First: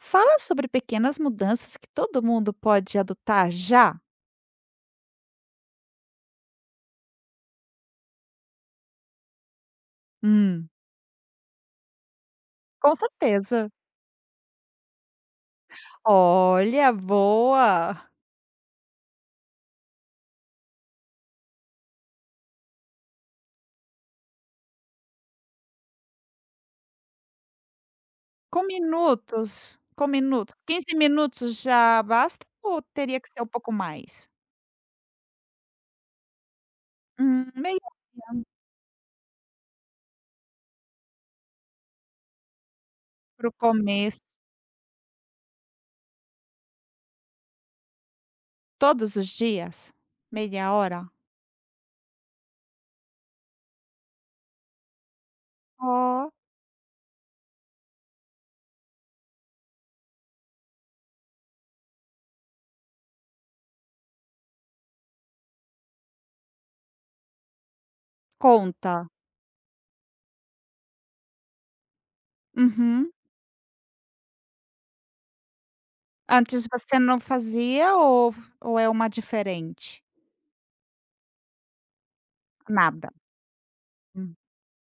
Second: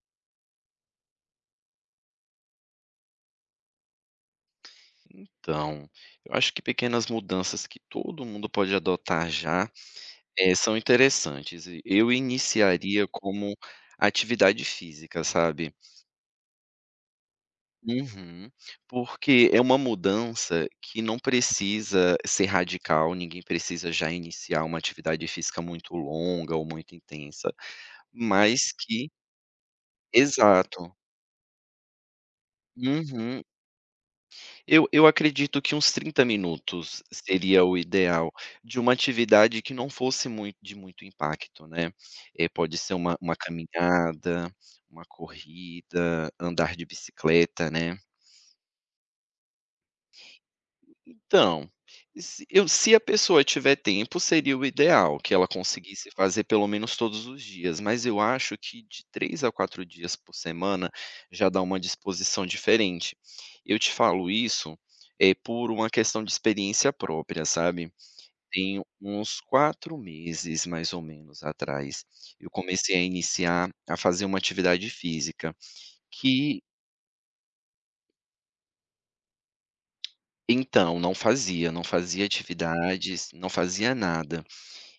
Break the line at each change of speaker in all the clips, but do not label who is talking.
Fala sobre pequenas mudanças que todo mundo pode adotar já.
Então, eu acho que pequenas mudanças que todo mundo pode adotar já, eh,
Hum.
são interessantes e eu
Com
iniciaria como
certeza.
atividade física, sabe?
Olha, boa.
Uhum, porque é uma mudança que não precisa ser radical. Ninguém precisa já iniciar uma atividade física muito longa ou muito intensa,
Com
mas que
minutos, com minutos?
Exato.
15 minutos já basta? Ou teria que ser
Uhum.
um pouco mais?
Eu eu acredito que uns 30 minutos
Hum,
seria o
meia.
ideal
[unintelligible]
de uma atividade que não fosse mui de muito impacto, né, eh, pode ser uma uma
Para o começo.
caminhada, uma corrida, andar de bicicleta, né.
Todos os dias, meia hora?
Então, se eu se a pessoa tiver tempo, seria o ideal que ela conseguisse
Oh.
fazer pelo menos todos os dias. Mas eu acho que de 3 a 4 dias por semana já dá uma disposição diferente. Eu te falo isso, eh, por uma questão de experiência própria, sabe. Tem
Conta.
uns 4 meses mais ou menos atrás, eu comecei a
Uhum.
iniciar a fazer uma atividade física que
Antes você não fazia ou ou é uma diferente?
Então, não fazia, não fazia
Nada.
atividades, não fazia
Hum.
nada,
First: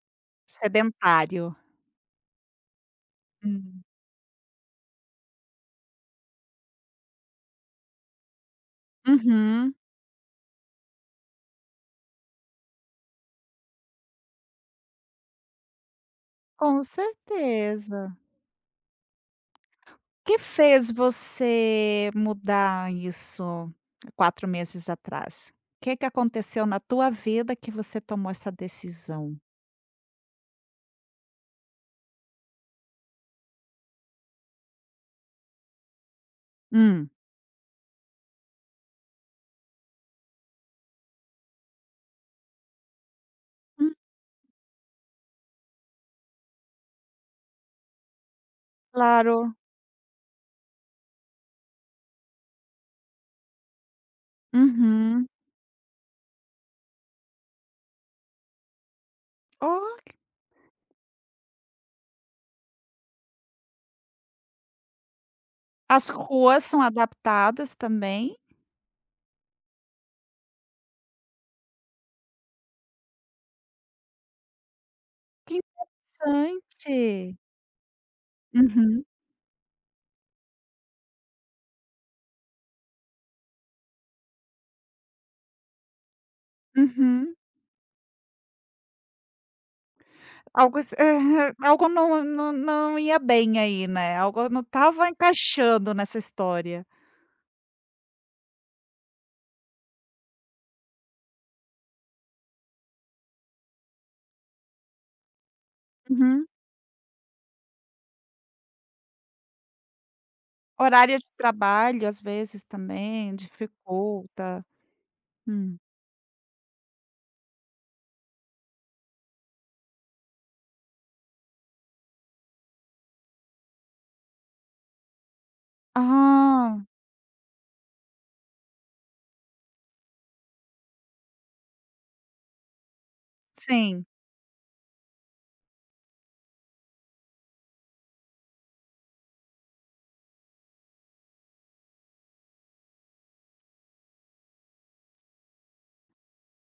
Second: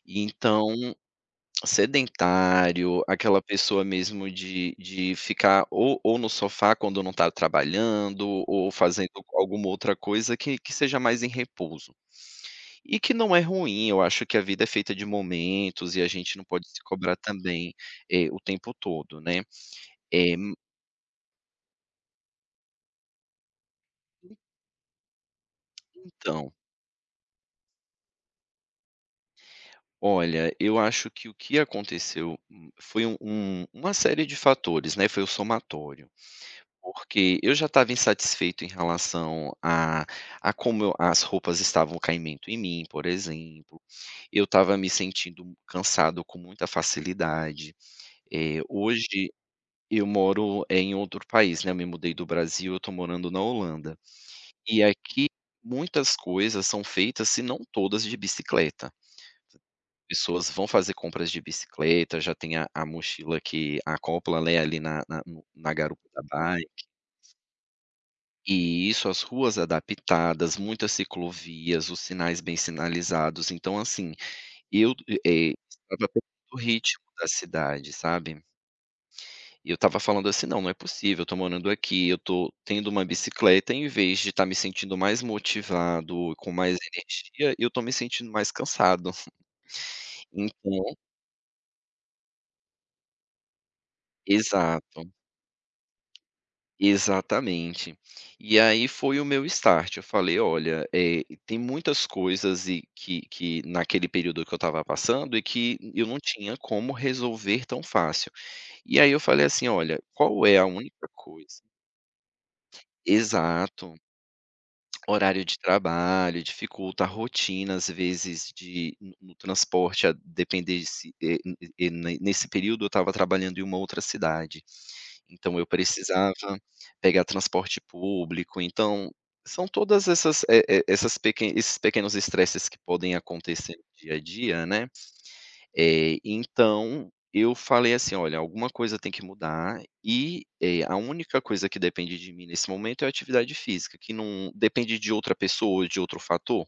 então,
Sedentário.
sedentário, aquela
Hum.
pessoa mesmo de de ficar ou ou no sofá, quando não tá trabalhando ou fazendo alguma
Uhum.
outra coisa que que seja mais em repouso. E que não é ruim, eu acho que a vida é feita de momentos e a gente não pode se
Com
cobrar também,
certeza.
eh, o tempo todo, né, eh,
Que
m
fez você mudar isso
[unintelligible]
4 meses atrás? Que que
Então
aconteceu na tua vida que você tomou essa decisão?
Olha, eu acho que o que aconteceu, hum, foi um um uma série de fatores, né, foi o somatório.
Hum.
Porque eu já estava insatisfeito em relação a a como as roupas estavam caimento em mim, por exemplo,
Hum.
eu estava me sentindo cansado com muita facilidade. Eh, hoje
Claro.
eu moro em outro país, né, eu me mudei do Brasil, eu tô morando na Holanda, e
Uhum.
aqui muitas coisas são feitas, se não todas, de bicicleta.
Oh.
Pessoas vão fazer compras de bicicleta. Já tem a a mochila que acopla, né, ali na na no na garupa
As
da
ruas são
bike.
adaptadas também?
E isso, as ruas adaptadas, muitas ciclovias, os sinais bem sinalizados. Então, assim, eu e, eh,
Que
estava com o ritmo da
interessante.
cidade, sabe?
Uhum.
E eu estava falando, assim: "Não, não é possível. Eu tô morando aqui, eu tô tendo uma bicicleta, em vez de estar me sentindo mais motivado e com mais
Uhum.
energia, eu tô me sentindo mais cansado".
Algo as
Então
aham, algo não não não ia bem aí, né, algo não
Exato.
estava encaixando nessa história.
Exatamente, e aí foi o meu start. Eu falei: "Olha, eh, tem muitas coisas e" que que naquele período que eu estava passando e que eu não
Uhum.
tinha como resolver tão fácil, e aí eu falei assim: "Olha, qual é a única
Horário de
coisa"
trabalho, às vezes também
Exato.
dificulta.
Horário de
Hum.
trabalho dificulta a rotina, às vezes de no no transporte a depender de se eh, hum, e e ne ne nesse período eu estava trabalhando em uma outra cidade, então eu precisava
Ah.
pegar transporte público. Então são todas essas, eh eh, essas peque esses pequenos estresses que podem acontecer no
Sim.
dia a dia, né. Eh, então eu falei assim: "Olha, alguma coisa tem que mudar e é a única coisa que depende de mim nesse momento é a atividade física, que não depende de outra pessoa ou de outro fator".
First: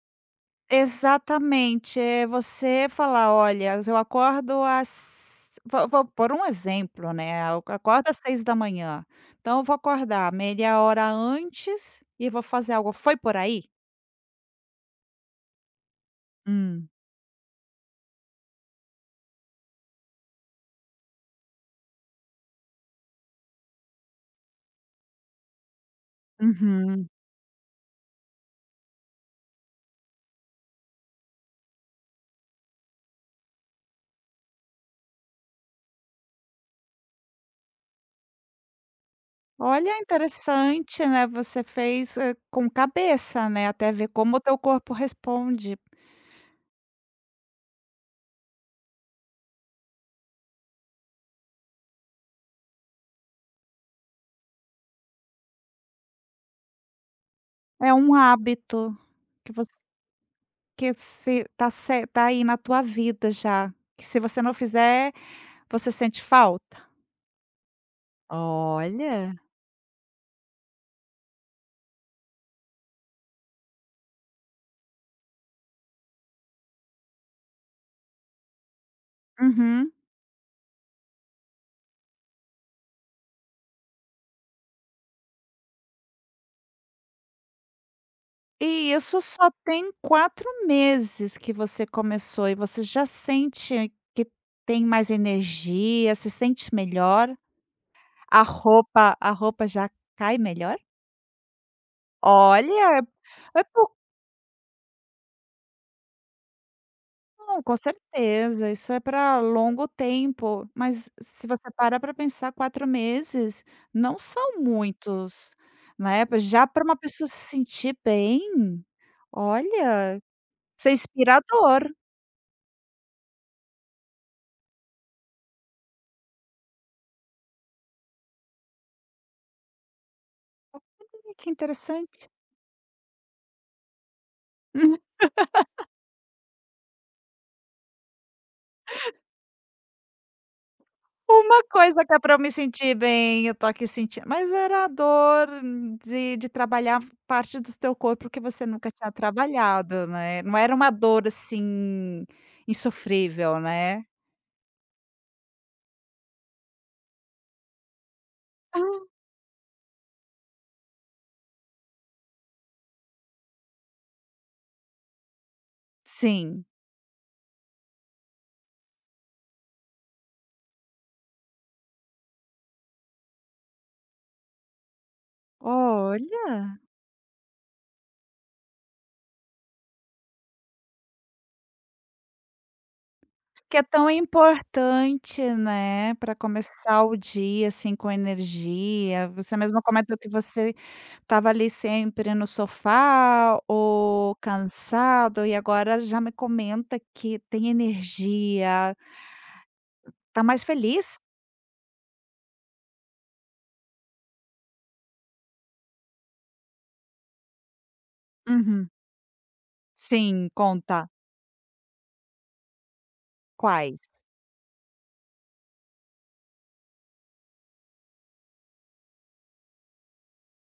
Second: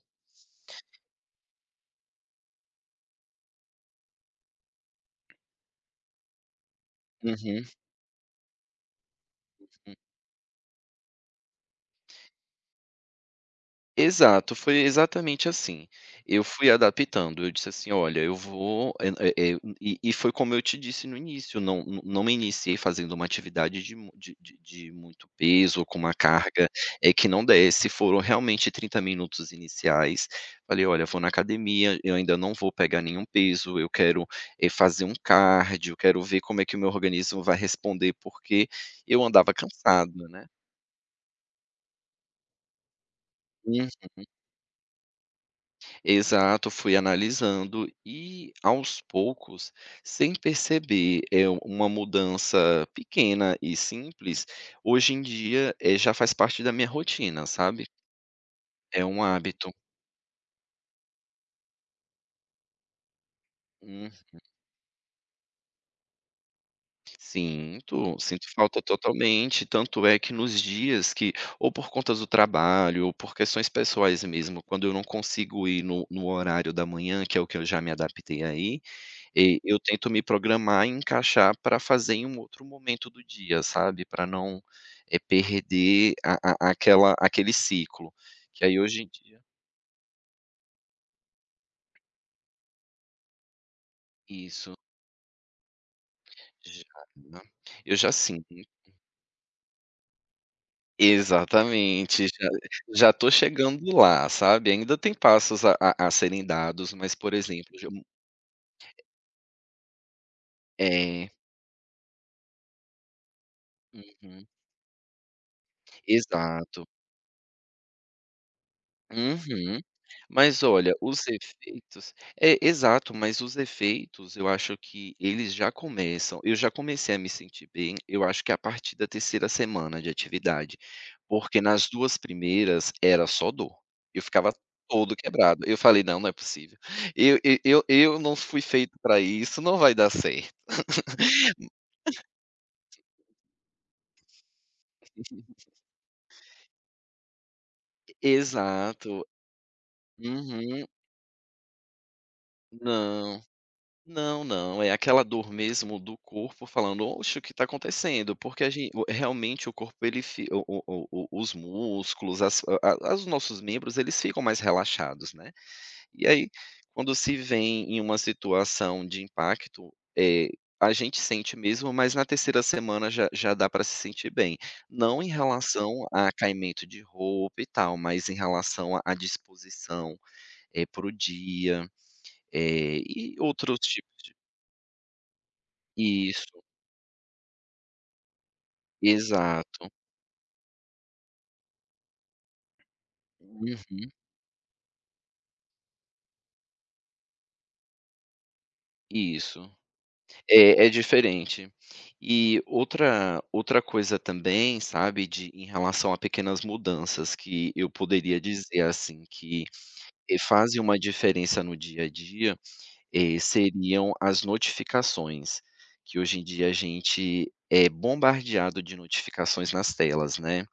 Exatamente. É você falar: "Olha, eu acordo às vou vou por um exemplo, né, eu
Uhum.
acordo às 6h da manhã, então eu vou
Hum.
acordar meia hora antes e vou fazer algo. Foi por aí?
Exato, foi exatamente assim. Eu fui
Hum.
adaptando, eu disse assim olha, eu vou é é é e e foi como eu te disse no início não não não me iniciei fazendo uma atividade de mu de de de muito peso com uma carga
Uhum.
é que não desse foram realmente 30 minutos iniciais, falei: "Olha, eu vou na academia, eu ainda não vou pegar nenhum peso. Eu quero é fazer um cardio. Eu quero ver como é que o meu organismo vai responder. Porque eu andava
Olha,
cansado, né?
interessante, né? Você fez, eh, com cabeça, né,
Uhum.
até ver como o teu corpo responde.
Exato, fui analisando e aos poucos, sem perceber, eh, uma mudança pequena e simples hoje em dia, eh, já faz parte da minha rotina, sabe?
É um hábito
É um
que voc
hábito.
que se está ce está aí na tua vida já. Que
Uhum.
se você não fizer, você sente falta?
Sinto sinto falta
Olha.
totalmente. Tanto é que nos dias que ou por conta do trabalho ou por questões pessoais mesmo, quando eu não consigo ir no no horário da manhã, que é o que eu já me adaptei a ir, eh, eu
Uhum.
tento me programar e encaixar para fazer em um outro momento do dia, sabe, pra não, eh, perder a a aquela aquele ciclo. Que aí
E
hoje em
isso
dia
só tem 4 meses que você começou e você já sente que
Isso.
tem mais energia, se sente
[unintelligible]
melhor.
Já. Eu já
A
sim.
roupa a roupa já cai melhor?
Exatamente, já
Olha!
já estou
É po
chegando lá, sabe. Ainda tem passos a a a serem dados, mas, por
Não,
exemplo
com
ja m
certeza isso é pra longo tempo. Mas
É.
se você para pra pensar 4 meses não
Uhum.
são muitos, né. Já pra
Exato.
uma pessoa se sentir bem,
Uhum,
olha,
mas
isso é
olha, os
inspirador.
efeitos, é, exato, mas os efeitos eu acho que eles já começam. Eu já comecei a me sentir bem. Eu acho que a partir da 3ª semana de atividade,
Olha que
porque nas 2
interessante.
primeiras era só dor. Eu ficava
Uhum.
todo quebrado. Eu falei não, não é possível eu eu eu eu não fui feito para isso, não vai dar certo.
Uma coisa que é para eu me sentir bem, eu estou aqui sentindo, mas era a dor de de trabalhar parte do teu corpo que você nunca tinha
Exato.
trabalhado, né. Não era
Uhum.
uma dor, assim,
Não
insofrível, né?
não não é aquela dor mesmo do corpo falando: "Oxe, o que está acontecendo?" Porque a gen o
Oh.
realmente o corpo, ele fi o o o o os músculos, as a a os nossos membros, eles ficam mais relaxados, né. E aí,
Sim.
quando se veem em uma situação de impacto, eh, a gente sente mesmo. Mas na 3ª semana já já dá para se sentir bem, não em relação a
Olha.
caimento de roupa e tal, mas em relação à à disposição é, para o dia, eh, e
Que
outros
é tão
tipos de
importante, né. Para
Isso.
começar o dia assim, com energia, você mesmo
Exato.
comentou que você estava ali sempre no sofá
Uhum.
ou cansado e agora já me comenta que tem energia.
Isso.
Tá mais
É é
feliz?
diferente. E outra outra coisa também, sabe, de em relação a pequenas mudanças que eu poderia dizer
Uhum.
assim que, eh,
Sim,
fazem uma
conta.
diferença no dia a dia, eh,
Quais?
seriam as notificações, que hoje em dia a gente é bombardeado de notificações nas telas, né.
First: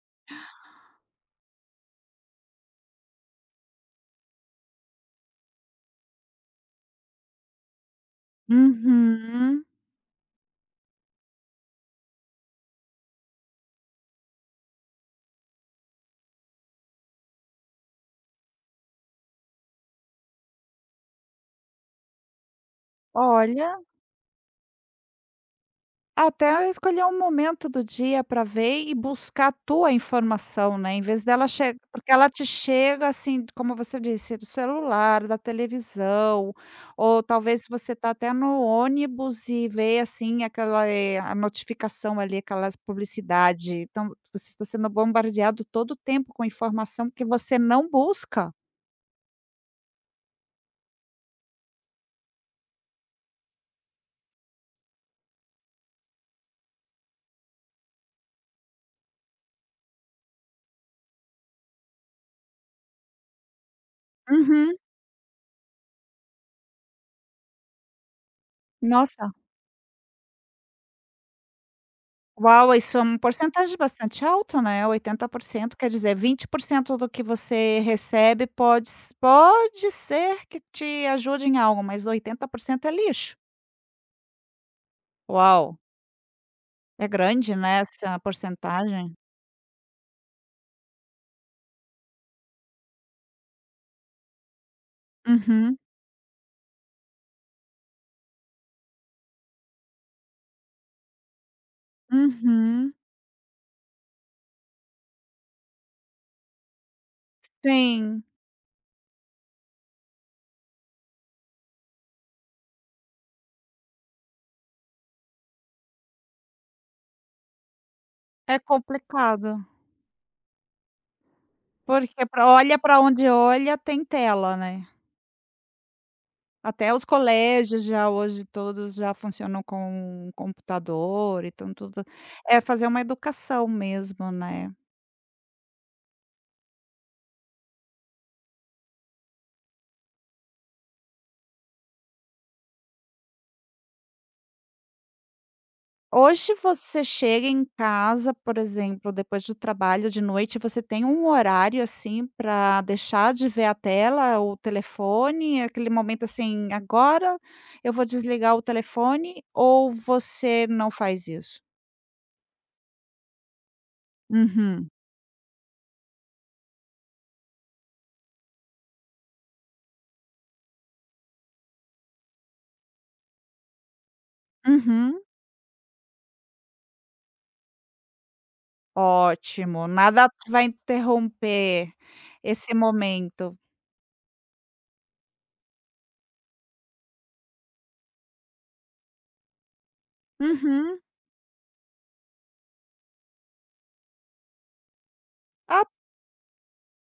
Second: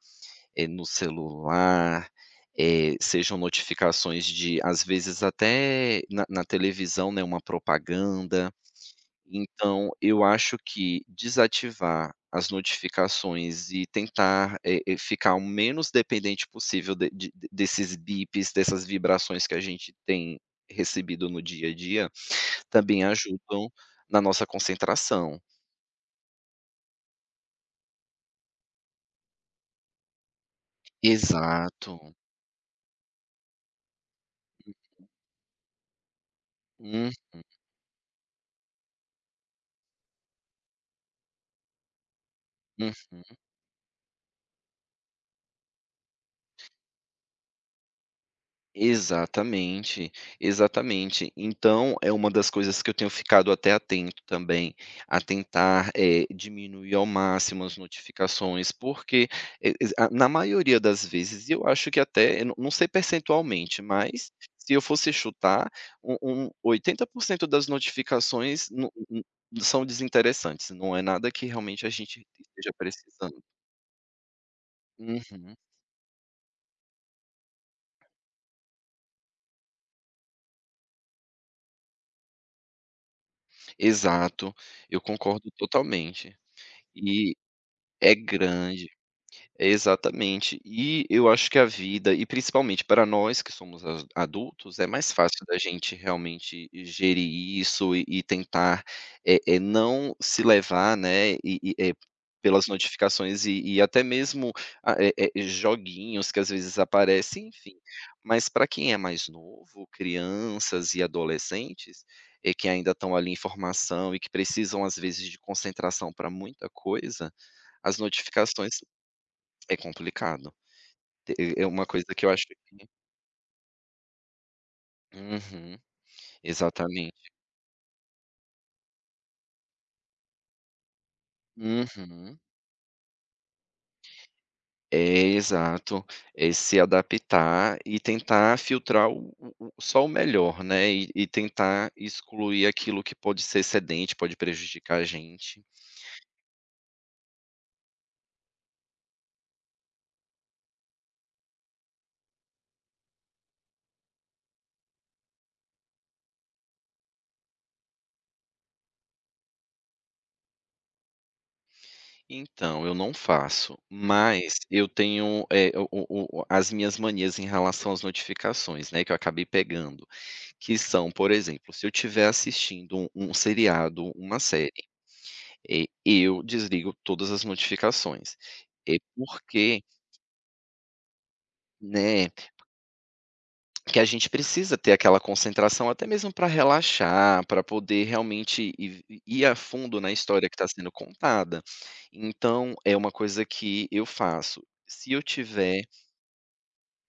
Eh, no
Ah.
celular, eh, sejam notificações de às vezes até na na televisão, né, uma propaganda.
Uhum.
Então eu acho que desativar as notificações e tentar, eh eh, ficar o menos dependente possível de de desses bips dessas vibrações que a gente tem recebido no dia a dia também ajudam
Olha.
na nossa concentração.
Até a escolher um momento do dia para ver e buscar a tua informação, né, em vez dela che porque
Exato.
ela te chega assim, t como você disse, do
[unintelligible]
celular, da televisão,
Uhum.
ou talvez se você está até no ônibus, e ver, assim, aquela, eh, a notificação ali, aquelas
Uhum.
publicidade. Então, você está sendo bombardeado todo o tempo com informação, que você não busca.
Exatamente, exatamente. Então é uma das coisas que eu tenho ficado até atento também a tentar, eh, diminuir ao máximo as notificações, porque e e a na maioria das vezes, eu acho que até eu não não sei percentualmente, mas se
Uhum.
eu fosse chutar, um um 80% das notificações no u
Nossa.
u são desinteressantes, não é nada que realmente a gente esteja
Uau, isso é um
precisando.
porcentagem bastante alta, né. oitenta por
Uhum.
cento, quer dizer 20% do que você recebe, pode se pode ser que te ajude em algo, mas 80% é lixo.
Exato, eu concordo
Uau!
totalmente.
É
E
grande, né?
é
Essa
grande.
porcentagem.
Exatamente. E, eu acho que a vida, e principalmente para nós que somos as adultos, é mais fácil da
Uhum.
gente realmente gerir isso e e tentar, eh eh, não se levar, né, e e, eh, pelas
Uhum.
notificações e e até mesmo ah, eh eh, joguinhos que às vezes aparecem, enfim.
Sim.
Mas para quem é mais novo, crianças e adolescentes, eh, que ainda estão ali em formação, e que precisam às vezes de concentração para muita coisa, as
É
notificações
complicado.
é complicado. Eh eh, é uma coisa
Porque
que eu acho
para
que
olha para onde olha, tem tela, né.
Uhum.
Até os
Exatamente.
colégios, já hoje todos já funcionam com o computador. Então tudo
Uhum.
é fazer uma educação mesmo, né.
É, exato. É se adaptar e tentar filtrar o o o só o melhor, né. E e tentar excluir aquilo que pode ser excedente, pode prejudicar a gente.
Hoje você chega em casa, por exemplo, depois de o trabalho de noite, você tem um horário, assim, para deixar de ver a tela, o telefone, aquele momento assim: "Agora eu vou desligar o telefone", ou você não faz isso?
Então, eu não faço. Mas, eu
Uhum.
tenho, eh, o o o as minhas manias em relação às notificações, né, que eu acabei pegando. Que são, por exemplo, se eu tiver assistindo um um seriado, uma série,
Uhum.
eh, eu desligo todas as notificações. Eh, porque
Ótimo, nada p vai interromper
Né.
esse momento.
Que a gente precisa ter aquela concentração, até mesmo para relaxar, pra poder realmente ir v i ir a fundo na história que está sendo
Uhum.
contada. Então, é uma coisa que eu faço. Se eu tiver
Ah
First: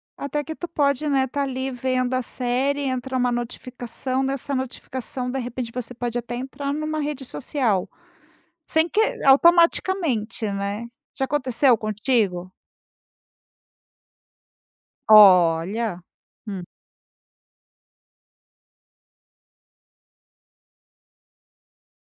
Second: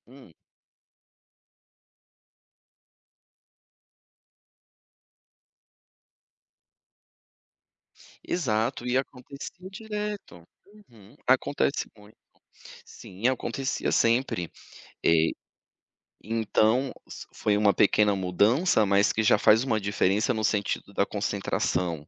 Hum.
Até que tu pode, né, tá ali, vendo a série, entra uma notificação, nessa notificação de repente, você pode até entrar numa rede social,
Exato.
sem
E
que
acontecia direto.
automaticamente, né.
Uhum.
Já aconteceu
Acontece muito.
contigo?
Sim, acontecia sempre. Eh,
Olha, hum.
então s foi uma pequena mudança, mas que já faz uma diferença no sentido da concentração,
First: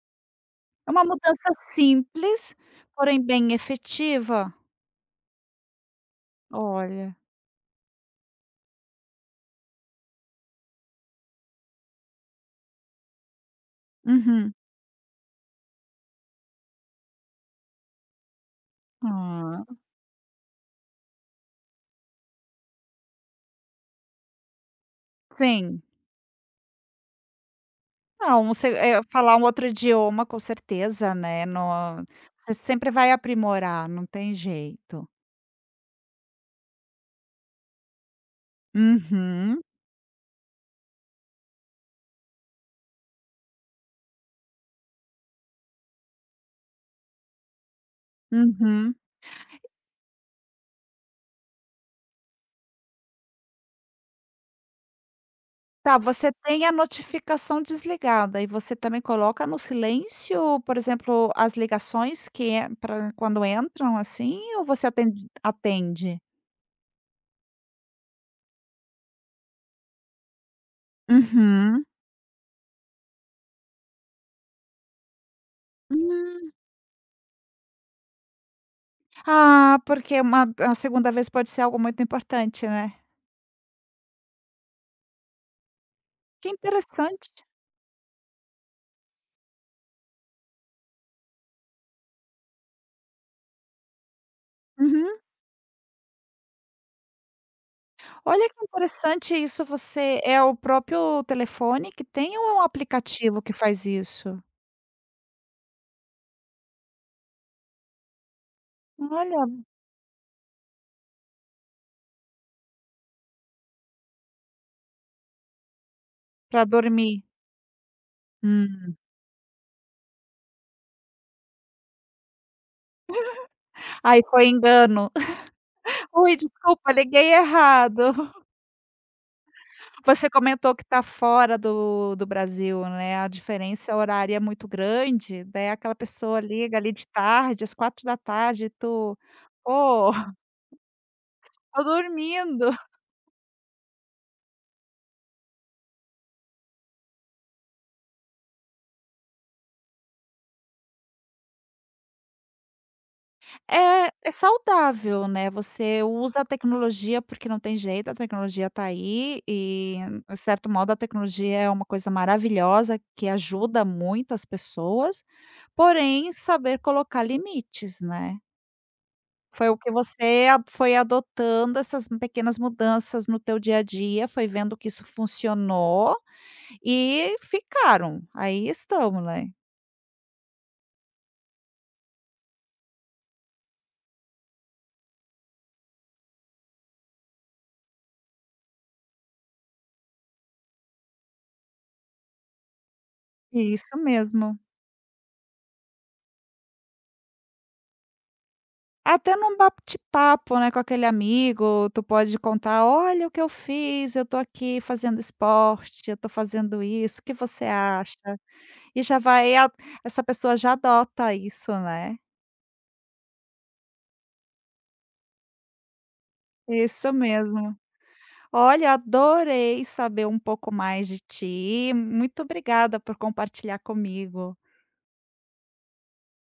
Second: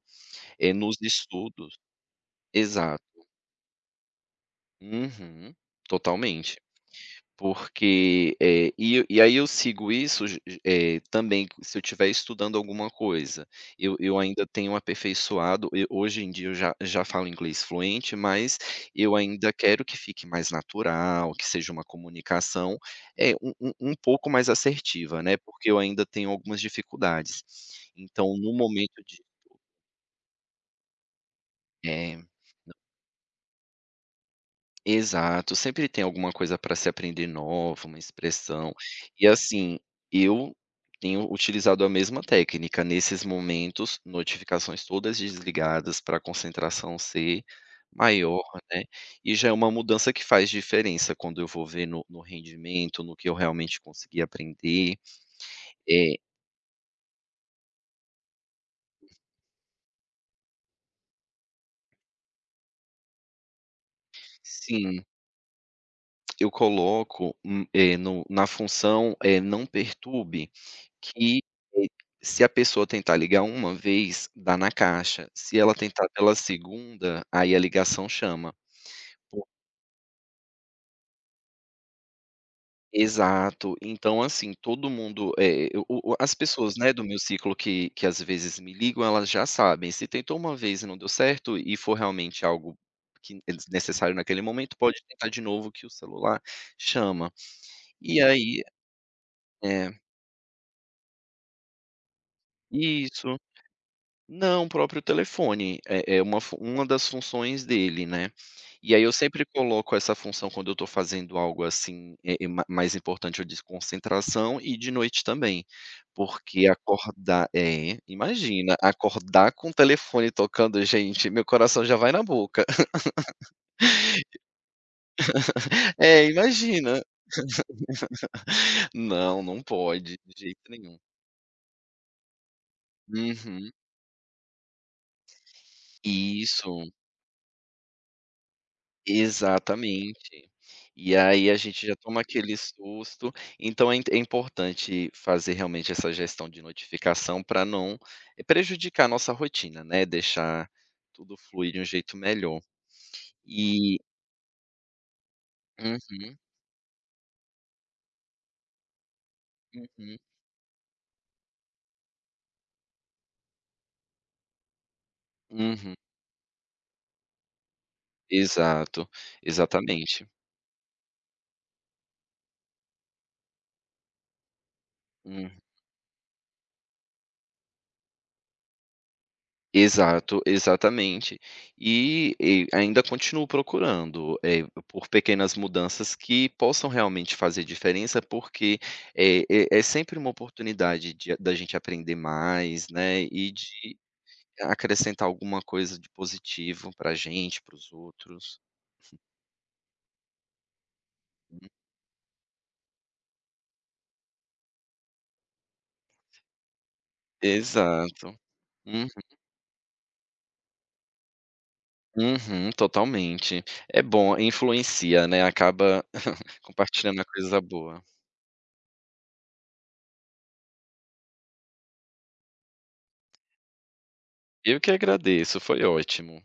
eh,
É
nos
uma mudança
estudos.
simples,
Exato.
porém bem efetiva.
Uhum. Totalmente.
Olha.
Porque, eh, e e aí eu sigo isso, ge ge eh, também se eu tiver estudando alguma coisa. Eu eu ainda
Uhum.
tenho aperfeiçoado e hoje em dia eu já já falo inglês fluente, mas eu ainda
Ah.
quero que fique mais natural, que seja uma comunicação é um um um pouco mais assertiva, né. Porque eu
Sim.
ainda tenho algumas dificuldades. Então,
Não,
no
você, eh,
momento de
falar um
o
outro idioma, com certeza, né. No
É.
você
Não
sempre vai aprimorar, não tem jeito.
Exato, sempre tem alguma coisa pra se aprender nova, uma expressão. E
Uhum.
assim, eu tenho utilizado a mesma técnica nesses momentos, notificações todas desligadas pra concentração ser maior, né.
Uhum.
E já é uma mudança que faz diferença quando eu vou ver no no rendimento, no que eu realmente consegui aprender.
Tá,
Eh.
você tem a notificação desligada e você também coloca no silêncio? Por exemplo, as ligações que ent pra quando entram assim? Ou você
Sim.
atende atende?
Eu coloco, hum, eh, no na função, eh, não perturbe. Que
Uhum.
se a pessoa tentar ligar 1 vez, dá na caixa, se ela tentar pela
Hum!
segunda, aí a ligação chama, po
Ah, porque uma da segunda vez pode ser algo muito importante, né?
Exato. Então, assim todo mundo, eh, o o o as
Que
pessoas, né. Do meu
interessante.
ciclo que que, às vezes, me ligam, elas já sabem se tentou 1 vez e não deu certo e for realmente algo que é desnecessário naquele momento, pode
Uhum.
tentar de novo que o celular chama. E
Olha, que
aí,
interessante isso!
eh
Você é o próprio telefone que tem? Ou é um
Isso!
aplicativo que faz isso?
Não, o próprio telefone. É é uma fu uma das funções dele, né. E aí, eu sempre
Olha.
coloco essa função quando eu tô fazendo algo assim, eh, eh, ma mais importante a desconcentração e de noite também,
Pra
porque
dormir?
acordar É. Imagina,
Hum.
acordar com o telefone tocando, gente, meu coração já vai na boca
Ai, foi engano.
É.
"Ui! Desculpa,
Imagina!
liguei errado".
Não, não pode.
Você
De jeito
comentou que
nenhum.
tá fora do do Brasil, né? A
Uhum.
diferença horária é muito grande, daí aquela pessoa liga
Isso.
ali, de tarde, às 16h e tu "Pô.
Exatamente. E aí, a
Tô
gente já toma aquele
dormindo".
susto. Então é inte é importante fazer realmente essa gestão de notificação pra não prejudicar a nossa rotina, né. Deixar tudo fluir de um jeito melhor. E
É, é saudável, né. Você
Uhum.
usa a tecnologia porque não tem jeito, a tecnologia tá aí e
Uhum.
em certo modo, a tecnologia é uma coisa maravilhosa que ajuda muitas pessoas,
Uhum.
porém, saber colocar limites, né?
Exato.
Foi o que
Exatamente.
você a foi adotando essas pequenas mudanças no teu dia a dia, foi vendo que isso
Hum.
funcionou e ficaram. Aí estão, né?
Exato. Exatamente. E e ainda continuo procurando, eh, por por pequenas mudanças que possam realmente fazer diferença, porque é é é sempre uma oportunidade de a da gente aprender mais, né. E
Isso
de
mesmo.
acrescentar alguma coisa de positivo para a gente, para os outros.
Até no bate-papo, né, com aquele
Hum. É.
amigo, tu pode contar: "Olha o que eu fiz, eu tô aqui fazendo esporte. Eu tô fazendo isso, o que você acha?".
Exato.
E
Uhum.
já vai ia Essa pessoa já adota isso, né?
Uhum. Totalmente. É bom. Influencia, né. Acaba
Isso
compartilhando a coisa
mesmo.
boa.
Olha, adorei saber um pouco mais de ti. Muito obrigada por compartilhar comigo.
Eu que agradeço, foi ótimo.